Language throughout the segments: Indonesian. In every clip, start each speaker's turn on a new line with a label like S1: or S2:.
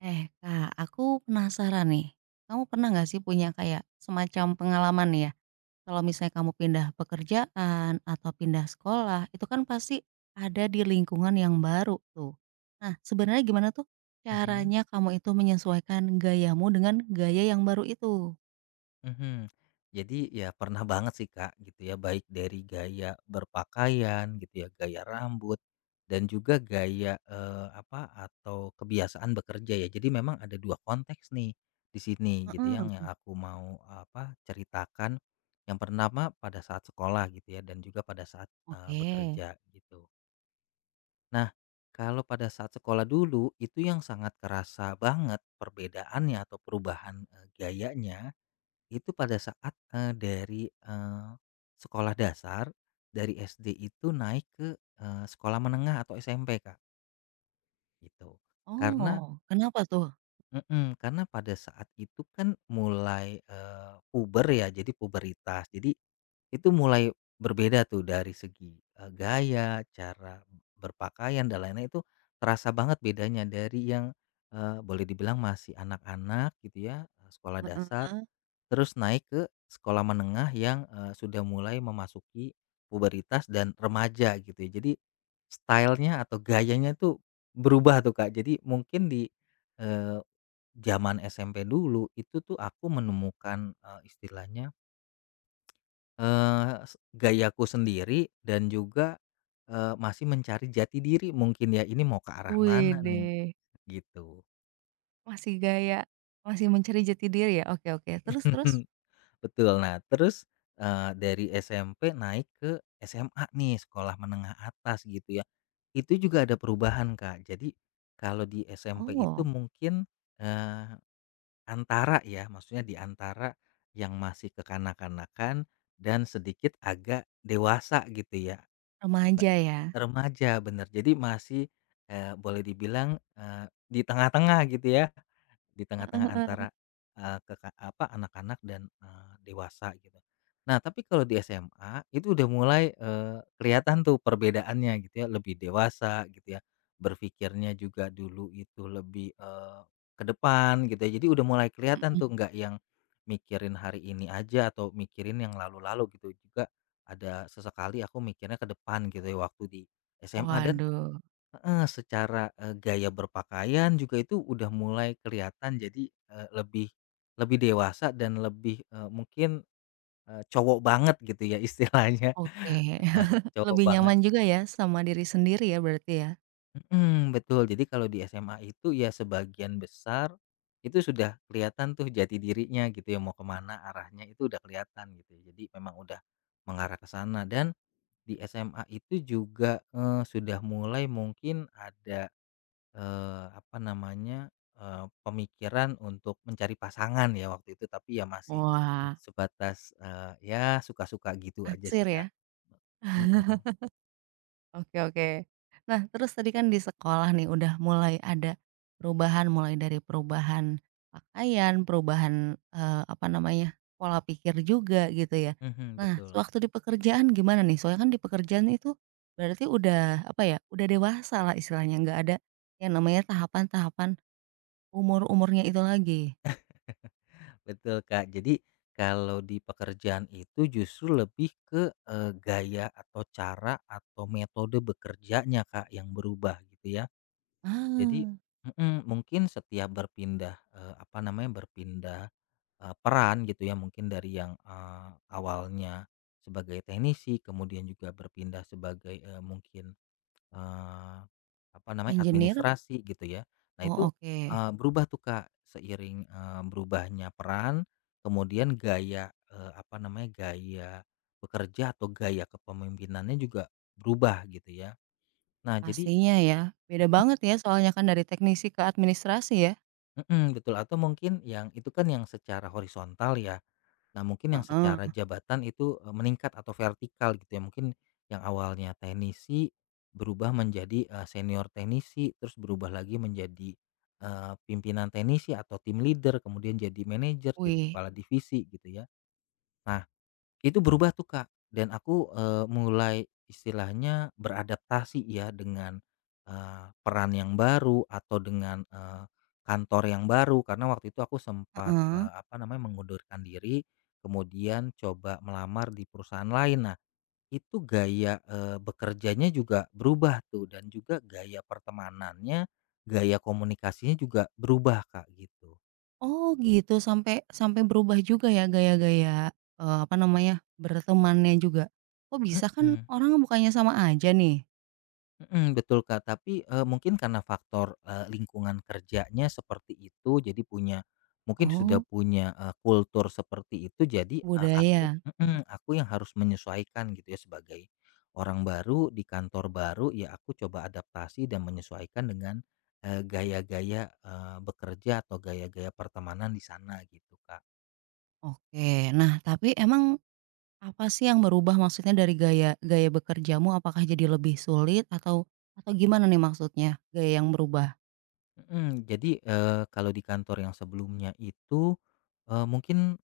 S1: Eh Kak, aku penasaran nih. Kamu pernah nggak sih punya kayak semacam pengalaman nih ya, kalau misalnya kamu pindah pekerjaan atau pindah sekolah, itu kan pasti ada di lingkungan yang baru tuh. Nah, sebenarnya gimana tuh
S2: Mhm.
S1: caranya kamu itu menyesuaikan gayamu dengan gaya yang baru itu?
S2: Mhm. Jadi ya pernah banget sih Kak gitu ya, baik dari gaya berpakaian gitu ya, gaya rambut dan juga gaya, apa atau kebiasaan bekerja ya. Jadi memang ada 2 konteks nih di sini gitu, yang
S1: Heeh.
S2: aku mau apa ceritakan. Yang pertama pada saat sekolah gitu ya dan juga pada saat,
S1: Oke.
S2: bekerja gitu. Nah, kalau pada saat sekolah dulu itu yang sangat kerasa banget perbedaannya atau perubahan gayanya itu pada saat dari sekolah dasar dari SD itu naik ke sekolah menengah atau SMP Kak gitu. Karena
S1: Oh, kenapa tuh?
S2: mm-mm, karena pada saat itu kan mulai puber ya, jadi puberitas. Jadi itu mulai berbeda tuh dari segi, gaya, cara berpakaian dan lain-lain itu terasa banget bedanya dari yang, boleh dibilang masih anak-anak gitu ya, sekolah dasar,
S1: Heeh.
S2: terus naik ke sekolah menengah yang, sudah mulai memasuki pubertas dan remaja gitu ya. Jadi stylenya atau gayanya tuh berubah tuh, Kak. Jadi mungkin di, eee, zaman SMP dulu itu tuh aku menemukan, istilahnya Eee, s gayaku sendiri dan juga, masih mencari jati diri mungkin ya, ini mau ke arah mana nih,
S1: Widih,
S2: gitu.
S1: masih gaya, masih mencari jati diri ya? Oke oke, terus terus?
S2: Betul. Nah terus, dari SMP naik ke SMA nih, sekolah menengah atas gitu ya. Itu juga ada perubahan, Kak. Jadi kalau di SMP itu
S1: Oh,
S2: mungkin, eee, antara ya, maksudnya di antara yang masih kekanak-kanakan dan sedikit agak dewasa gitu ya. Nah,
S1: remaja ya?
S2: remaja, bener. Jadi masih, boleh dibilang, di tengah-tengah gitu ya, di tengah-tengah antara, apa, anak-anak dan, dewasa gitu. Nah, tapi kalau di SMA itu udah mulai, kelihatan tuh perbedaannya gitu ya, lebih dewasa gitu ya, berpikirnya juga dulu itu lebih, ke depan gitu ya. Jadi udah mulai kelihatan tuh nggak yang mikirin hari ini aja atau mikirin yang lalu-lalu gitu, juga ada sesekali aku mikirnya ke depan gitu ya waktu di SMA dan.
S1: Waduh,
S2: Heeh, secara, gaya berpakaian juga itu udah mulai kelihatan jadi, lebih lebih dewasa dan lebih, mungkin, cowok banget gitu ya istilahnya,
S1: oke.
S2: heeh, cowok
S1: Lebih
S2: banget.
S1: nyaman juga ya sama diri sendiri ya berarti ya?
S2: Mhm, betul. Jadi kalau di SMA itu ya sebagian besar itu sudah kelihatan tuh jati dirinya gitu ya, mau kemana arahnya itu udah kelihatan gitu ya. Jadi memang udah mengarah ke sana dan di SMA itu juga, sudah mulai mungkin ada apa namanya, pemikiran untuk mencari pasangan ya waktu itu, tapi ya masih
S1: Wah,
S2: sebatas, ya suka-suka gitu aja
S1: naksir
S2: sih,
S1: ya?
S2: Kak. Mhm.
S1: Oke oke. Nah, terus tadi kan di sekolah nih udah mulai ada perubahan, mulai dari perubahan pakaian, perubahan, apa namanya, pola pikir juga gitu ya.
S2: Mhm,
S1: Nah,
S2: betul.
S1: sewaktu di pekerjaan gimana nih? Soalnya kan di pekerjaan itu berarti udah, apa ya, udah dewasa lah istilahnya, nggak ada yang namanya tahapan-tahapan umur-umurnya itu lagi.
S2: Betul, Kak. Jadi kalau di pekerjaan itu justru lebih ke, gaya atau cara atau metode bekerjanya, Kak, yang berubah gitu ya. Jadi
S1: Ah,
S2: mhm, mungkin setiap berpindah, apa namanya, berpindah peran gitu ya mungkin dari yang, awalnya sebagai teknisi kemudian juga berpindah sebagai, mungkin, eee, apa namanya
S1: engineer?
S2: administrasi gitu ya. Nah
S1: Oh
S2: itu,
S1: oke,
S2: berubah tuh Kak seiring, berubahnya peran kemudian gaya, apa namanya gaya bekerja atau gaya kepemimpinannya juga berubah gitu ya. Nah jadi.
S1: pastinya ya, beda banget ya soalnya kan dari teknisi ke administrasi ya?
S2: Mhm, betul atau mungkin yang itu kan yang secara horizontal ya. Nah, mungkin yang
S1: Heeh,
S2: secara jabatan itu, meningkat atau vertikal gitu ya, mungkin yang awalnya teknisi berubah menjadi, senior teknisi, terus berubah lagi menjadi, pimpinan teknisi atau tim leader, kemudian jadi manajer, jadi
S1: wih,
S2: kepala divisi gitu ya. Nah, itu berubah tuh, Kak, dan aku, mulai istilahnya beradaptasi ya dengan, peran yang baru atau dengan, kantor yang baru karena waktu itu aku sempat,
S1: heeh,
S2: apa namanya, mengundurkan diri, kemudian coba melamar di perusahaan lain. Nah, itu gaya, bekerjanya juga berubah tuh dan juga gaya pertemanannya, gaya komunikasinya juga berubah, Kak, gitu.
S1: oh gitu sampai sampai berubah juga ya gaya-gaya, apa namanya, bertemannya juga? Oh bisa kan
S2: Mhm.
S1: orang bukannya sama aja nih?
S2: Mhm, betul Kak, tapi, mungkin karena faktor, lingkungan kerjanya seperti itu, jadi punya mungkin sudah
S1: Oh,
S2: punya, kultur seperti itu, jadi, aku
S1: budaya, mmm,
S2: mhm, aku yang harus menyesuaikan gitu ya sebagai orang baru di kantor baru, ya aku coba adaptasi dan menyesuaikan dengan, gaya-gaya, bekerja atau gaya-gaya pertemanan di sana gitu Kak.
S1: oke. Nah tapi emang apa sih yang berubah maksudnya dari gaya gaya bekerjamu apakah jadi lebih sulit atau gimana nih maksudnya gaya yang berubah?
S2: Mhm, jadi, kalau di kantor yang sebelumnya itu, mungkin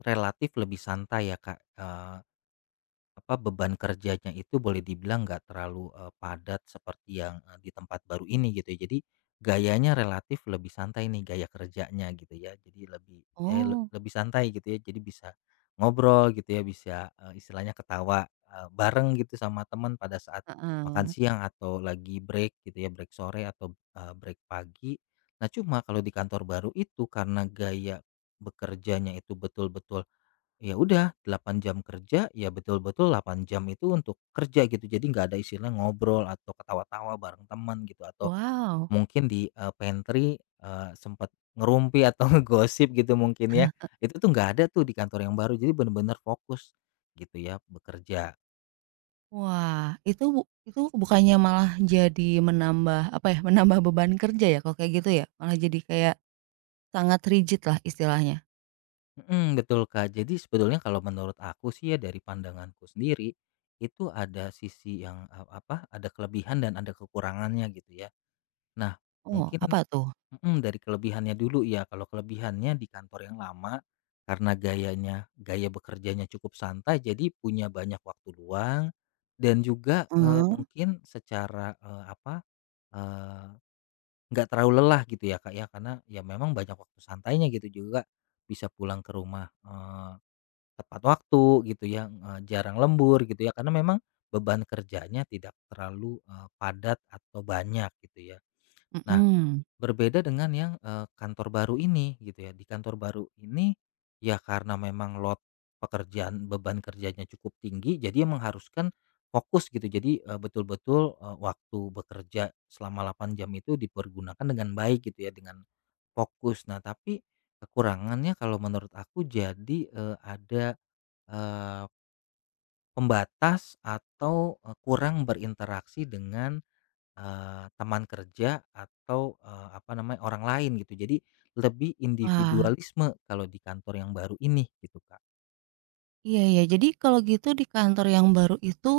S2: relatif lebih santai ya Kak, apa, beban kerjanya itu boleh dibilang nggak terlalu, padat seperti yang, di tempat baru ini gitu ya. Jadi gayanya relatif lebih santai nih gaya kerjanya gitu ya. Jadi lebih,
S1: Oh,
S2: lebih santai gitu ya. Jadi bisa ngobrol gitu ya, bisa, istilahnya ketawa, bareng gitu sama teman pada saat makan
S1: heeh.
S2: siang atau lagi break gitu ya, break sore atau, break pagi. Nah, cuma kalau di kantor baru itu karena gaya bekerjanya itu betul-betul, ya udah 8 jam kerja, ya betul-betul 8 jam itu untuk kerja gitu. Jadi nggak ada istilah ngobrol atau ketawa-tawa bareng teman gitu atau
S1: Wow,
S2: mungkin di, pantry, sempat ngerumpi atau ngegosip gitu mungkin ya. Itu tuh nggak ada tuh di kantor yang baru. Jadi bener-bener fokus gitu ya bekerja.
S1: wah itu bu itu bukannya malah jadi menambah, apa ya, menambah beban kerja ya kalau kayak gitu ya? Malah jadi kayak sangat rigid lah istilahnya?
S2: Mhm, betul, Kak. Jadi sebetulnya kalau menurut aku sih ya dari pandanganku sendiri, itu ada sisi yang, apa, ada kelebihan dan ada kekurangannya gitu ya. Nah,
S1: Oh,
S2: mungkin
S1: apa tuh?
S2: Mhm, dari kelebihannya dulu ya, kalau kelebihannya di kantor yang lama, karena gayanya gaya bekerjanya cukup santai, jadi punya banyak waktu luang dan juga,
S1: Heeh,
S2: mungkin secara, apa, eee, nggak terlalu lelah gitu ya, Kak, ya, karena ya memang banyak waktu santainya gitu juga, bisa pulang ke rumah, tepat waktu gitu ya, jarang lembur gitu ya, karena memang beban kerjanya tidak terlalu, padat atau banyak gitu ya. Nah,
S1: mhm.
S2: berbeda dengan yang, kantor baru ini gitu ya. Di kantor baru ini, ya karena memang lot pekerjaan, beban kerjanya cukup tinggi, jadi yang mengharuskan fokus gitu. Jadi, betul-betul, waktu bekerja selama 8 jam itu dipergunakan dengan baik gitu ya, dengan fokus. Nah, tapi kekurangannya kalau menurut aku jadi, ada, eee, pembatas atau, kurang berinteraksi dengan teman kerja atau, apa namanya, orang lain gitu. Jadi lebih
S1: Wah,
S2: individualisme kalau di kantor yang baru ini gitu, Kak.
S1: iya iya. Jadi kalau gitu di kantor yang baru itu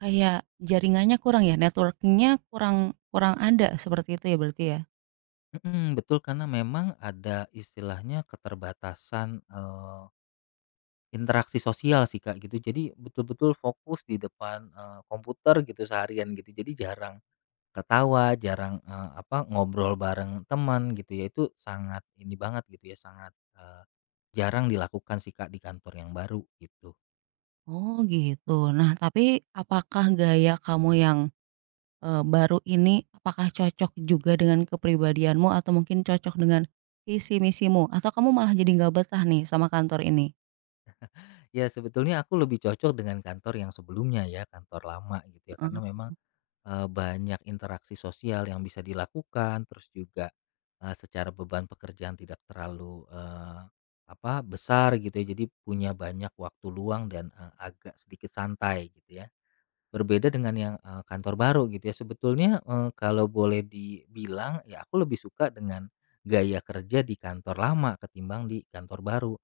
S1: kayak jaringannya kurang ya, networkingnya kurang kurang ada seperti itu ya berarti ya?
S2: Mhm, betul karena memang ada istilahnya keterbatasan, interaksi sosial sih, Kak, gitu. Jadi betul-betul fokus di depan, komputer gitu seharian gitu. Jadi jarang ketawa, jarang, apa, ngobrol bareng teman gitu ya. Itu sangat ini banget gitu ya, sangat, eee, jarang dilakukan sih, Kak, di kantor yang baru gitu.
S1: Oh gitu. Nah tapi apakah gaya kamu yang baru ini apakah cocok juga dengan kepribadianmu atau mungkin cocok dengan visi misimu atau kamu malah jadi nggak betah nih sama kantor ini?
S2: Ya sebetulnya aku lebih cocok dengan kantor yang sebelumnya ya, kantor lama gitu ya. Karena
S1: Heeh,
S2: memang, banyak interaksi sosial yang bisa dilakukan, terus juga, secara beban pekerjaan tidak terlalu, apa, besar gitu ya. Jadi punya banyak waktu luang dan, agak sedikit santai gitu ya. Berbeda dengan yang, kantor baru gitu ya. Sebetulnya, kalau boleh dibilang ya aku lebih suka dengan gaya kerja di kantor lama ketimbang di kantor baru.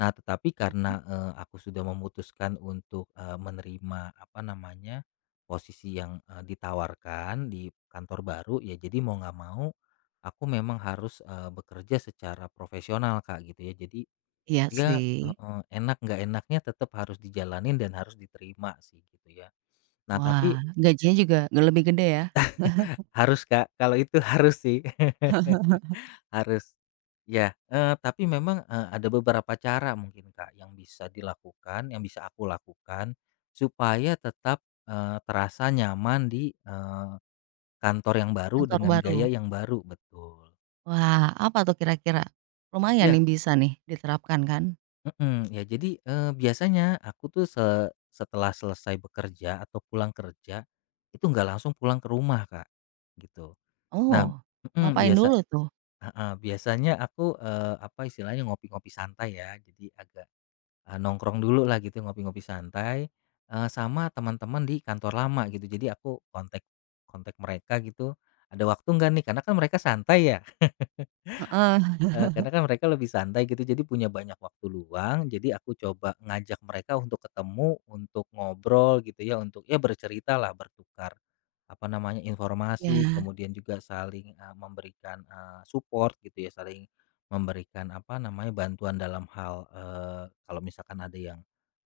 S2: Nah, tetapi karena, aku sudah memutuskan untuk, menerima apa namanya, posisi yang, ditawarkan di kantor baru, ya jadi mau nggak mau aku memang harus, bekerja secara profesional Kak gitu ya. Jadi
S1: iya
S2: iya,
S1: sih.
S2: heeh, enak nggak enaknya tetap harus dijalanin dan harus diterima sih gitu ya. Nah tapi
S1: Wah, gajinya juga nggak lebih gede ya,
S2: harus Kak, kalau itu harus sih. Harus. Ya, tapi memang, ada beberapa cara mungkin Kak yang bisa dilakukan, yang bisa aku lakukan supaya tetap, terasa nyaman di, kantor yang baru
S1: kantor
S2: dengan
S1: baru?
S2: gaya yang baru, betul.
S1: Wah, apa tuh kira-kira? Lumayan
S2: Ya.
S1: nih bisa nih diterapkan kan?
S2: Mhm, ya jadi, biasanya aku tuh setelah selesai bekerja atau pulang kerja, itu nggak langsung pulang ke rumah, Kak, gitu. Nah,
S1: Oh,
S2: mhm,
S1: ngapain
S2: biasa
S1: dulu tuh?
S2: heeh, biasanya aku, apa istilahnya, ngopi-ngopi santai ya, jadi agak, nongkrong dulu lah gitu, ngopi-ngopi santai, sama teman-teman di kantor lama gitu. Jadi aku kontak kontak mereka gitu, "Ada waktu nggak nih?" Karena kan mereka santai ya.
S1: Heeh.
S2: Karena kan mereka lebih santai gitu, jadi punya banyak waktu luang, jadi aku coba ngajak mereka untuk ketemu, untuk ngobrol gitu ya, untuk ya bercerita lah bertukar, apa namanya, informasi,
S1: Iya,
S2: kemudian juga saling, memberikan, support gitu ya, saling memberikan, apa namanya, bantuan dalam hal, kalau misalkan ada yang,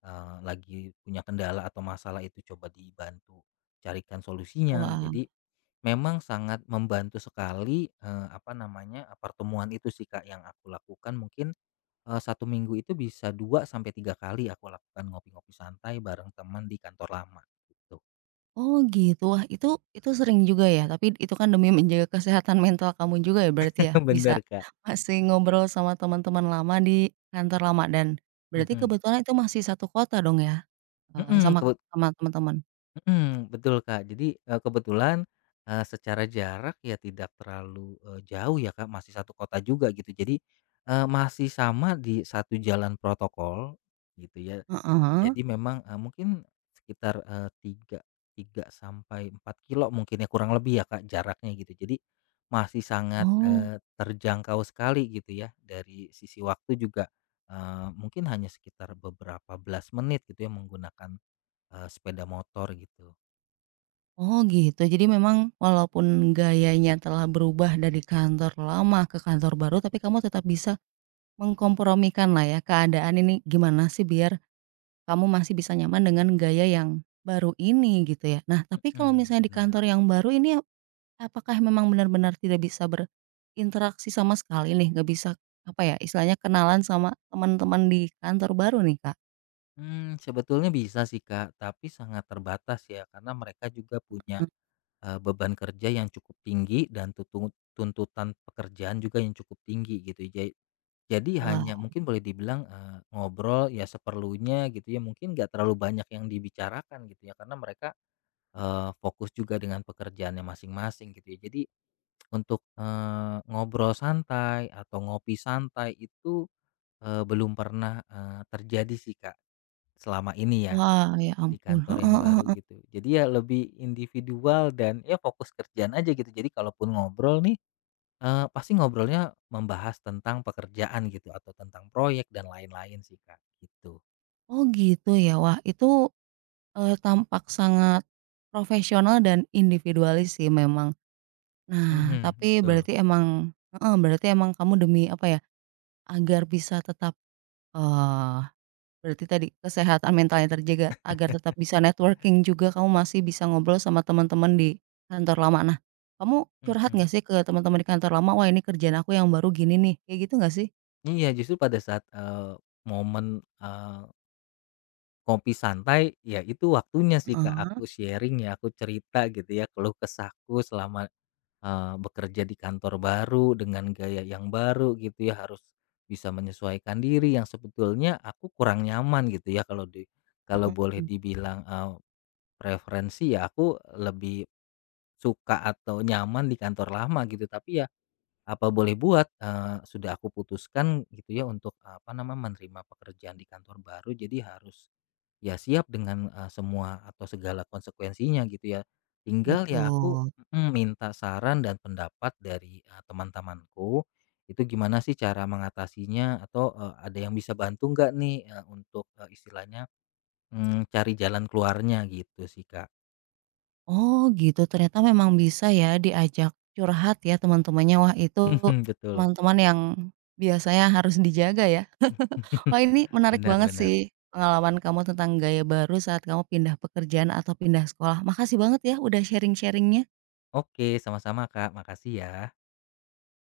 S2: lagi punya kendala atau masalah itu coba dibantu carikan solusinya.
S1: wah.
S2: Jadi memang sangat membantu sekali, apa namanya, pertemuan itu sih, Kak, yang aku lakukan mungkin, 1 minggu itu bisa 2 sampai 3 kali aku lakukan ngopi-ngopi santai bareng teman di kantor lama, gitu.
S1: Oh gitu. Wah itu sering juga ya, tapi itu kan demi menjaga kesehatan mental kamu juga ya berarti ya? Bisa
S2: Bener, Kak.
S1: masih ngobrol sama teman-teman lama di kantor lama dan berarti
S2: Mhm.
S1: kebetulan itu masih satu kota dong ya, eee,
S2: Mhm.
S1: sama sama teman-teman?
S2: Mhm, betul Kak. Jadi, kebetulan, secara jarak ya tidak terlalu, jauh ya Kak, masih satu kota juga gitu. Jadi, masih sama di satu jalan protokol gitu ya.
S1: Heeh.
S2: Jadi memang, mungkin sekitar, 3 3 sampai 4 kilo mungkin ya, kurang lebih ya Kak jaraknya gitu. Jadi masih sangat,
S1: Oh
S2: terjangkau sekali gitu ya. Dari sisi waktu juga, mungkin hanya sekitar beberapa belas menit gitu ya menggunakan, sepeda motor gitu.
S1: oh gitu. Jadi memang walaupun gayanya telah berubah dari kantor lama ke kantor baru, tapi kamu tetap bisa mengkompromikan lah ya keadaan ini gimana sih biar kamu masih bisa nyaman dengan gaya yang baru ini gitu ya. Nah, tapi kalau
S2: Mhm,
S1: misalnya di
S2: benar.
S1: kantor yang baru ini apakah memang benar-benar tidak bisa berinteraksi sama sekali nih, nggak bisa apa ya, istilahnya kenalan sama teman-teman di kantor baru nih, Kak?
S2: Sebetulnya bisa sih, Kak, tapi sangat terbatas ya karena mereka juga
S1: Mhm.
S2: punya, beban kerja yang cukup tinggi dan tuntutan pekerjaan juga yang cukup tinggi gitu jadi hanya
S1: Wah
S2: mungkin boleh dibilang, ngobrol ya seperlunya gitu ya mungkin nggak terlalu banyak yang dibicarakan gitu ya karena mereka, fokus juga dengan pekerjaannya masing-masing gitu ya jadi untuk, ngobrol santai atau ngopi santai itu, belum pernah, terjadi sih, Kak. Selama ini ya,
S1: wah, ya
S2: di
S1: ampun,
S2: kantor
S1: heeh
S2: yang
S1: heeh
S2: baru
S1: heeh.
S2: gitu. Jadi ya lebih individual dan ya fokus kerjaan aja gitu. Jadi kalaupun ngobrol nih, pasti ngobrolnya membahas tentang pekerjaan gitu atau tentang proyek dan lain-lain sih, Kak, gitu.
S1: Oh gitu ya, wah itu, tampak sangat profesional dan individualis sih memang. Nah,
S2: Mhm,
S1: tapi
S2: betul.
S1: berarti emang heeh, berarti emang kamu demi apa ya, agar bisa tetap, berarti tadi, kesehatan mentalnya terjaga, agar tetap bisa networking juga kamu masih bisa ngobrol sama teman-teman di kantor lama. Nah, kamu curhat
S2: Mhm.
S1: nggak sih ke teman-teman di kantor lama, "Wah ini kerjaan aku yang baru gini nih," kayak gitu nggak sih?
S2: Iya, justru pada saat, momen, kopi santai, ya itu waktunya sih, Kak,
S1: Heeh
S2: aku sharing ya, aku cerita gitu ya, keluh kesahku selama bekerja di kantor baru dengan gaya yang baru gitu ya, harus bisa menyesuaikan diri yang sebetulnya aku kurang nyaman gitu ya. Kalau
S1: heeh,
S2: boleh dibilang, preferensi ya aku lebih suka atau nyaman di kantor lama gitu. Tapi ya apa boleh buat, sudah aku putuskan gitu ya untuk, apa nama, menerima pekerjaan di kantor baru jadi harus. Ya siap dengan, semua atau segala konsekuensinya gitu ya. Tinggal ya aku
S1: betul.
S2: mhm, minta saran dan pendapat dari, teman-temanku, itu gimana sih cara mengatasinya atau, ada yang bisa bantu nggak nih, untuk, istilahnya, cari jalan keluarnya gitu sih, Kak.
S1: Oh gitu, ternyata memang bisa ya diajak curhat ya teman-temannya. Wah itu
S2: Betul.
S1: teman-teman yang biasanya harus dijaga ya. Wah, ini menarik
S2: Benar
S1: banget
S2: benar.
S1: sih pengalaman kamu tentang gaya baru saat kamu pindah pekerjaan atau pindah sekolah. Makasih banget ya udah sharing sharingnya
S2: Oke, sama-sama, Kak, makasih ya.